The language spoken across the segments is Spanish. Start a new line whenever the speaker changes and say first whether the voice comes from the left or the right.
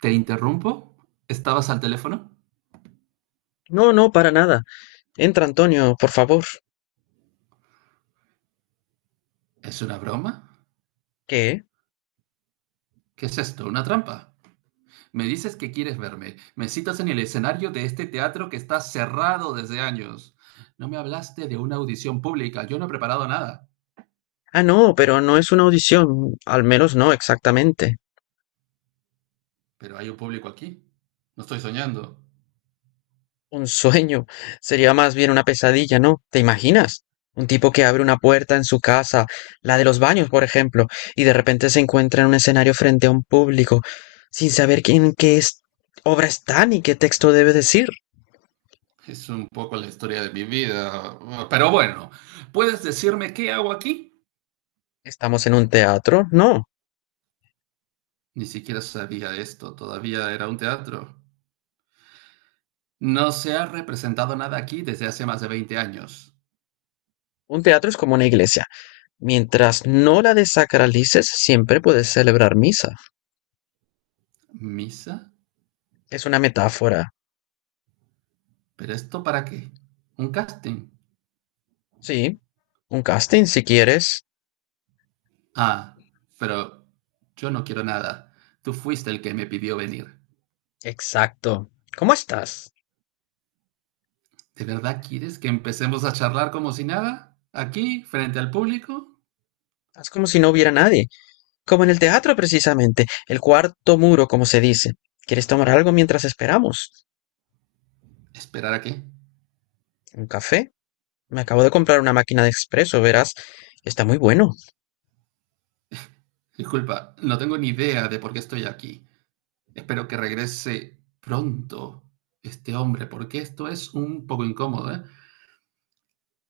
right: ¿Te interrumpo? ¿Estabas al teléfono?
left: No, no, para nada. Entra, Antonio, por favor.
right: ¿Es una broma?
left: ¿Qué?
right: ¿Qué es esto? ¿Una trampa? Me dices que quieres verme. Me citas en el escenario de este teatro que está cerrado desde años. No me hablaste de una audición pública. Yo no he preparado nada.
left: Ah, no, pero no es una audición. Al menos no exactamente.
right: Pero hay un público aquí. No estoy soñando.
left: Un sueño. Sería más bien una pesadilla, ¿no? ¿Te imaginas? Un tipo que abre una puerta en su casa, la de los baños, por ejemplo, y de repente se encuentra en un escenario frente a un público, sin saber quién qué es, obra está ni qué texto debe decir.
right: Es un poco la historia de mi vida. Pero bueno, ¿puedes decirme qué hago aquí?
left: ¿Estamos en un teatro? No.
right: Ni siquiera sabía esto. Todavía era un teatro. No se ha representado nada aquí desde hace más de 20 años.
left: Un teatro es como una iglesia. Mientras no la desacralices, siempre puedes celebrar misa.
right: ¿Misa?
left: Es una metáfora.
right: ¿Pero esto para qué? ¿Un casting?
left: Sí, un casting si quieres.
right: Ah, pero yo no quiero nada. Tú fuiste el que me pidió venir.
left: Exacto. ¿Cómo estás?
right: ¿De verdad quieres que empecemos a charlar como si nada? ¿Aquí, frente al público?
left: Haz como si no hubiera nadie, como en el teatro precisamente, el cuarto muro, como se dice. ¿Quieres tomar algo mientras esperamos?
right: ¿Esperar a qué?
left: ¿Un café? Me acabo de comprar una máquina de expreso, verás. Está muy bueno.
right: Disculpa, no tengo ni idea de por qué estoy aquí. Espero que regrese pronto este hombre, porque esto es un poco incómodo, ¿eh?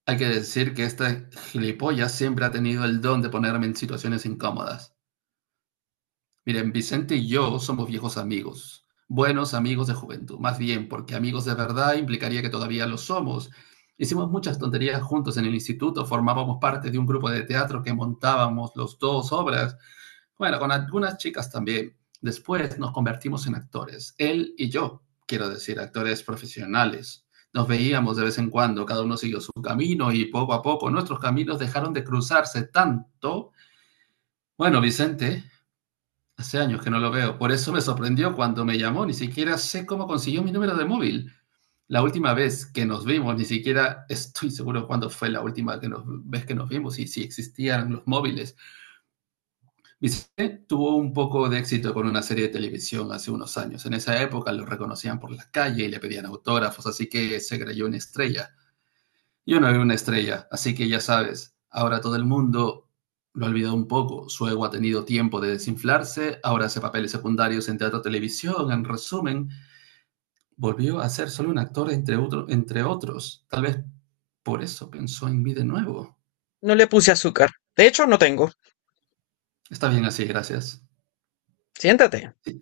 right: Hay que decir que esta gilipollas siempre ha tenido el don de ponerme en situaciones incómodas. Miren, Vicente y yo somos viejos amigos, buenos amigos de juventud, más bien, porque amigos de verdad implicaría que todavía lo somos. Hicimos muchas tonterías juntos en el instituto, formábamos parte de un grupo de teatro que montábamos los dos obras, bueno, con algunas chicas también. Después nos convertimos en actores, él y yo, quiero decir, actores profesionales. Nos veíamos de vez en cuando, cada uno siguió su camino y poco a poco nuestros caminos dejaron de cruzarse tanto. Bueno, Vicente, hace años que no lo veo. Por eso me sorprendió cuando me llamó. Ni siquiera sé cómo consiguió mi número de móvil. La última vez que nos vimos, ni siquiera estoy seguro cuándo fue la última que nos- vez que nos vimos y si existían los móviles. Vicente tuvo un poco de éxito con una serie de televisión hace unos años. En esa época lo reconocían por la calle y le pedían autógrafos, así que se creyó una estrella. Yo no era una estrella, así que ya sabes, ahora todo el mundo lo ha olvidado un poco. Su ego ha tenido tiempo de desinflarse, ahora hace papeles secundarios en teatro, televisión, en resumen, volvió a ser solo un actor entre otros. Tal vez por eso pensó en mí de nuevo.
left: No le puse azúcar. De hecho, no tengo.
right: Está bien así, gracias.
left: Siéntate.
right: Sí,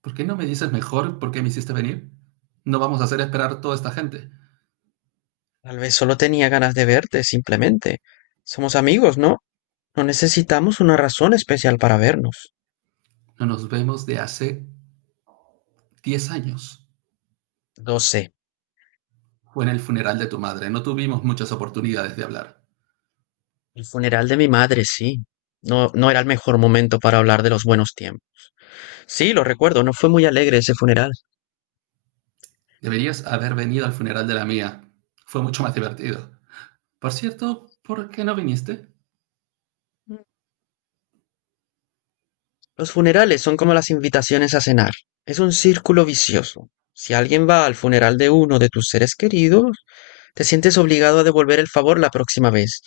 right: ¿por qué no me dices mejor por qué me hiciste venir? No vamos a hacer esperar toda esta gente.
left: Tal vez solo tenía ganas de verte, simplemente. Somos amigos, ¿no? No necesitamos una razón especial para vernos.
right: No nos vemos de hace 10 años.
left: Lo sé.
right: Fue en el funeral de tu madre, no tuvimos muchas oportunidades de hablar.
left: El funeral de mi madre, sí. No, no era el mejor momento para hablar de los buenos tiempos. Sí, lo recuerdo, no fue muy alegre ese funeral.
right: Deberías haber venido al funeral de la mía. Fue mucho más divertido. Por cierto, ¿por qué no viniste?
left: Los funerales son como las invitaciones a cenar. Es un círculo vicioso. Si alguien va al funeral de uno de tus seres queridos, te sientes obligado a devolver el favor la próxima vez.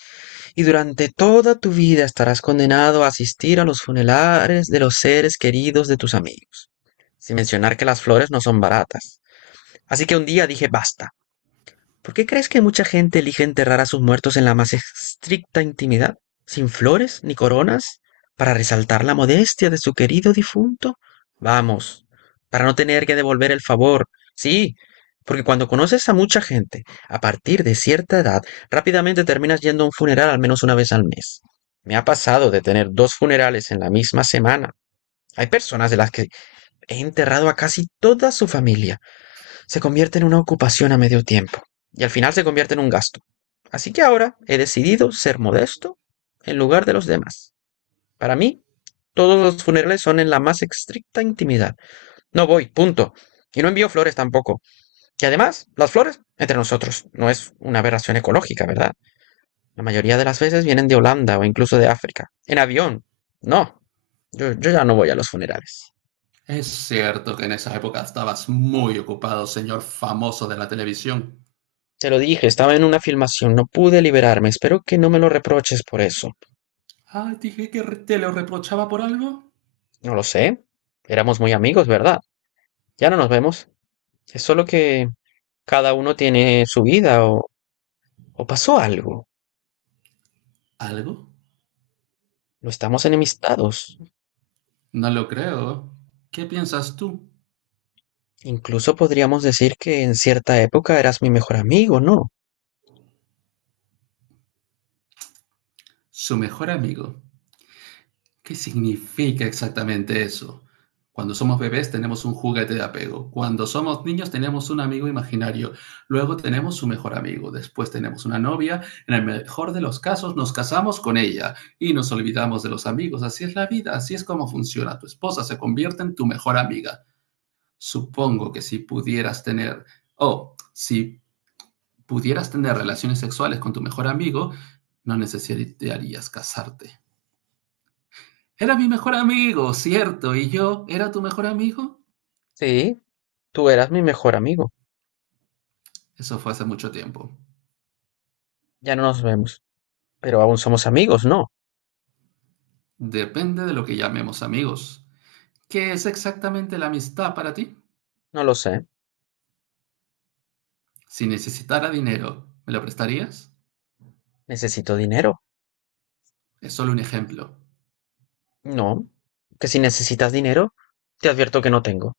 left: Y durante toda tu vida estarás condenado a asistir a los funerales de los seres queridos de tus amigos. Sin mencionar que las flores no son baratas. Así que un día dije basta. ¿Por qué crees que mucha gente elige enterrar a sus muertos en la más estricta intimidad, sin flores ni coronas, para resaltar la modestia de su querido difunto? Vamos, para no tener que devolver el favor. Sí, porque cuando conoces a mucha gente, a partir de cierta edad, rápidamente terminas yendo a un funeral al menos una vez al mes. Me ha pasado de tener dos funerales en la misma semana. Hay personas de las que he enterrado a casi toda su familia se convierte en una ocupación a medio tiempo y al final se convierte en un gasto. Así que ahora he decidido ser modesto en lugar de los demás. Para mí, todos los funerales son en la más estricta intimidad. No voy, punto. Y no envío flores tampoco. Y además, las flores, entre nosotros, no es una aberración ecológica, ¿verdad? La mayoría de las veces vienen de Holanda o incluso de África. En avión. No, yo ya no voy a los funerales.
right: Es cierto que en esa época estabas muy ocupado, señor famoso de la televisión.
left: Te lo dije, estaba en una filmación, no pude liberarme. Espero que no me lo reproches por eso.
right: Ah, dije que te lo reprochaba por algo.
left: No lo sé. Éramos muy amigos, ¿verdad? Ya no nos vemos. Es solo que cada uno tiene su vida o pasó algo.
right: ¿Algo?
left: No estamos enemistados.
right: No lo creo. ¿Qué piensas tú?
left: Incluso podríamos decir que en cierta época eras mi mejor amigo, ¿no?
right: Su mejor amigo, ¿qué significa exactamente eso? Cuando somos bebés tenemos un juguete de apego. Cuando somos niños tenemos un amigo imaginario. Luego tenemos su mejor amigo. Después tenemos una novia. En el mejor de los casos nos casamos con ella y nos olvidamos de los amigos. Así es la vida, así es como funciona. Tu esposa se convierte en tu mejor amiga. Supongo que si pudieras tener, o si pudieras tener relaciones sexuales con tu mejor amigo, no necesitarías casarte. Era mi mejor amigo, cierto, y yo era tu mejor amigo.
left: Sí, tú eras mi mejor amigo.
right: Eso fue hace mucho tiempo.
left: Ya no nos vemos. Pero aún somos amigos, ¿no?
right: Depende de lo que llamemos amigos. ¿Qué es exactamente la amistad para ti?
left: No lo sé.
right: Si necesitara dinero, ¿me lo prestarías?
left: Necesito dinero.
right: Es solo un ejemplo.
left: No. Que si necesitas dinero, te advierto que no tengo.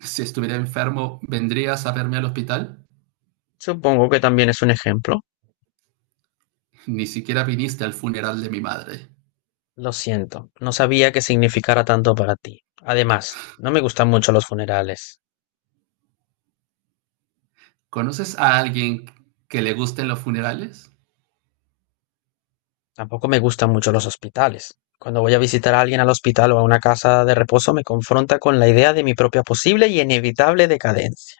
right: Si estuviera enfermo, ¿vendrías a verme al hospital?
left: Supongo que también es un ejemplo.
right: Ni siquiera viniste al funeral de mi madre.
left: Lo siento, no sabía que significara tanto para ti. Además, no me gustan mucho los funerales.
right: ¿Conoces a alguien que le gusten los funerales?
left: Tampoco me gustan mucho los hospitales. Cuando voy a visitar a alguien al hospital o a una casa de reposo me confronta con la idea de mi propia posible y inevitable decadencia.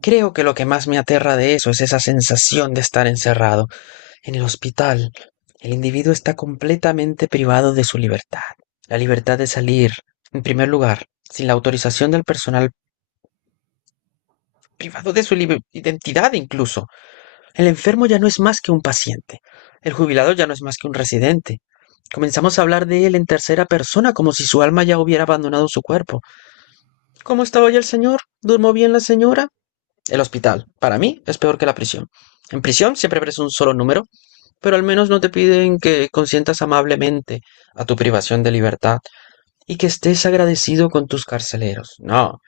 left: Creo que lo que más me aterra de eso es esa sensación de estar encerrado. En el hospital, el individuo está completamente privado de su libertad. La libertad de salir, en primer lugar, sin la autorización del personal, privado de su identidad incluso. El enfermo ya no es más que un paciente. El jubilado ya no es más que un residente. Comenzamos a hablar de él en tercera persona, como si su alma ya hubiera abandonado su cuerpo. ¿Cómo está hoy el señor? ¿Durmó bien la señora? El hospital, para mí, es peor que la prisión. En prisión siempre ves un solo número, pero al menos no te piden que consientas amablemente a tu privación de libertad y que estés agradecido con tus carceleros. No,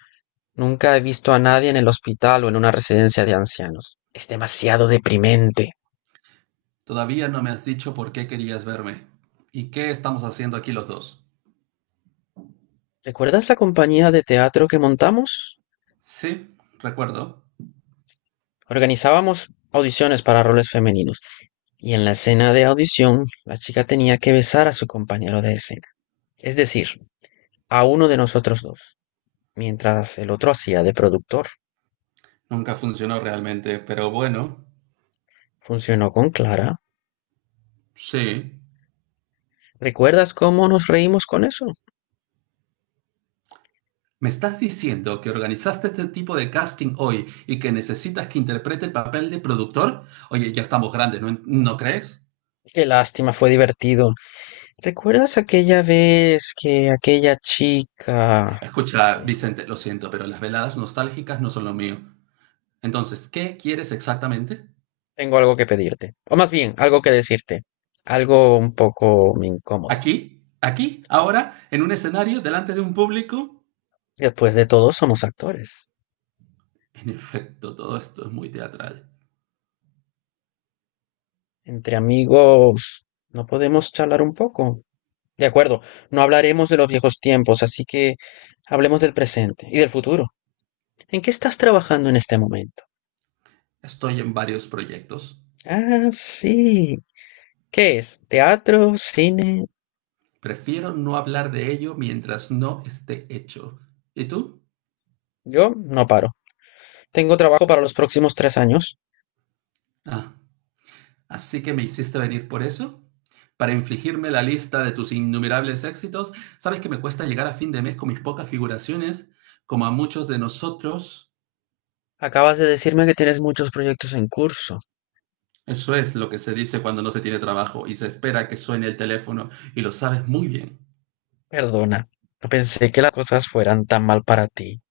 left: nunca he visto a nadie en el hospital o en una residencia de ancianos. Es demasiado deprimente.
right: Todavía no me has dicho por qué querías verme. ¿Y qué estamos haciendo aquí los dos?
left: ¿Recuerdas la compañía de teatro que montamos?
right: Sí, recuerdo.
left: Organizábamos audiciones para roles femeninos y en la escena de audición la chica tenía que besar a su compañero de escena, es decir, a uno de nosotros dos, mientras el otro hacía de productor.
right: Nunca funcionó realmente, pero bueno,
left: Funcionó con Clara.
right: sí.
left: ¿Recuerdas cómo nos reímos con eso?
right: ¿Me estás diciendo que organizaste este tipo de casting hoy y que necesitas que interprete el papel de productor? Oye, ya estamos grandes, ¿no crees?
left: Qué lástima, fue divertido. ¿Recuerdas aquella vez que aquella chica.
right: Escucha,
left: Eh,
right: Vicente, lo siento, pero las veladas nostálgicas no son lo mío. Entonces, ¿qué quieres exactamente?
left: Tengo algo que pedirte, o más bien, algo que decirte, algo un poco incómodo.
right: ¿Aquí? ¿Aquí? ¿Ahora? ¿En un escenario? ¿Delante de un público?
left: Después de todo, somos actores.
right: En efecto, todo esto es muy teatral.
left: Entre amigos, ¿no podemos charlar un poco? De acuerdo, no hablaremos de los viejos tiempos, así que hablemos del presente y del futuro. ¿En qué estás trabajando en este momento?
right: Estoy en varios proyectos.
left: Ah, sí. ¿Qué es? ¿Teatro? ¿Cine?
right: Prefiero no hablar de ello mientras no esté hecho. ¿Y tú?
left: Yo no paro. Tengo trabajo para los próximos 3 años.
right: Ah, así que me hiciste venir por eso. Para infligirme la lista de tus innumerables éxitos, sabes que me cuesta llegar a fin de mes con mis pocas figuraciones, como a muchos de nosotros.
left: Acabas de decirme que tienes muchos proyectos en curso.
right: Eso es lo que se dice cuando no se tiene trabajo y se espera que suene el teléfono, y lo sabes muy bien.
left: Perdona, no pensé que las cosas fueran tan mal para ti.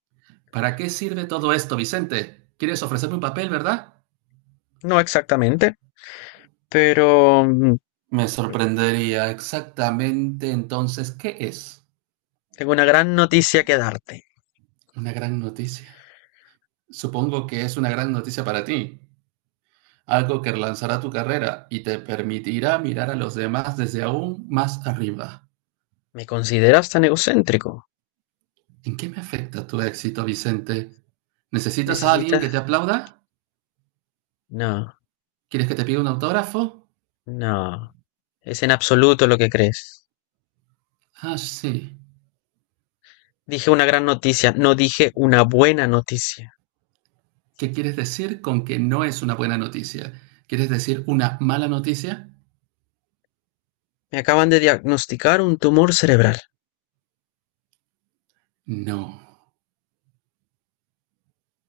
right: ¿Para qué sirve todo esto, Vicente? ¿Quieres ofrecerme un papel, verdad?
left: No exactamente, pero
right: Me sorprendería exactamente entonces qué es.
left: tengo una gran noticia que darte.
right: Una gran noticia. Supongo que es una gran noticia para ti, algo que relanzará tu carrera y te permitirá mirar a los demás desde aún más arriba.
left: ¿Me consideras tan egocéntrico?
right: ¿En qué me afecta tu éxito, Vicente? ¿Necesitas a alguien que te
left: ¿Necesitas?
right: aplauda?
left: No,
right: ¿Quieres que te pida un autógrafo?
left: no. Es en absoluto lo que crees.
right: Ah, sí.
left: Dije una gran noticia, no dije una buena noticia.
right: ¿Qué quieres decir con que no es una buena noticia? ¿Quieres decir una mala noticia?
left: Me acaban de diagnosticar un tumor cerebral.
right: No.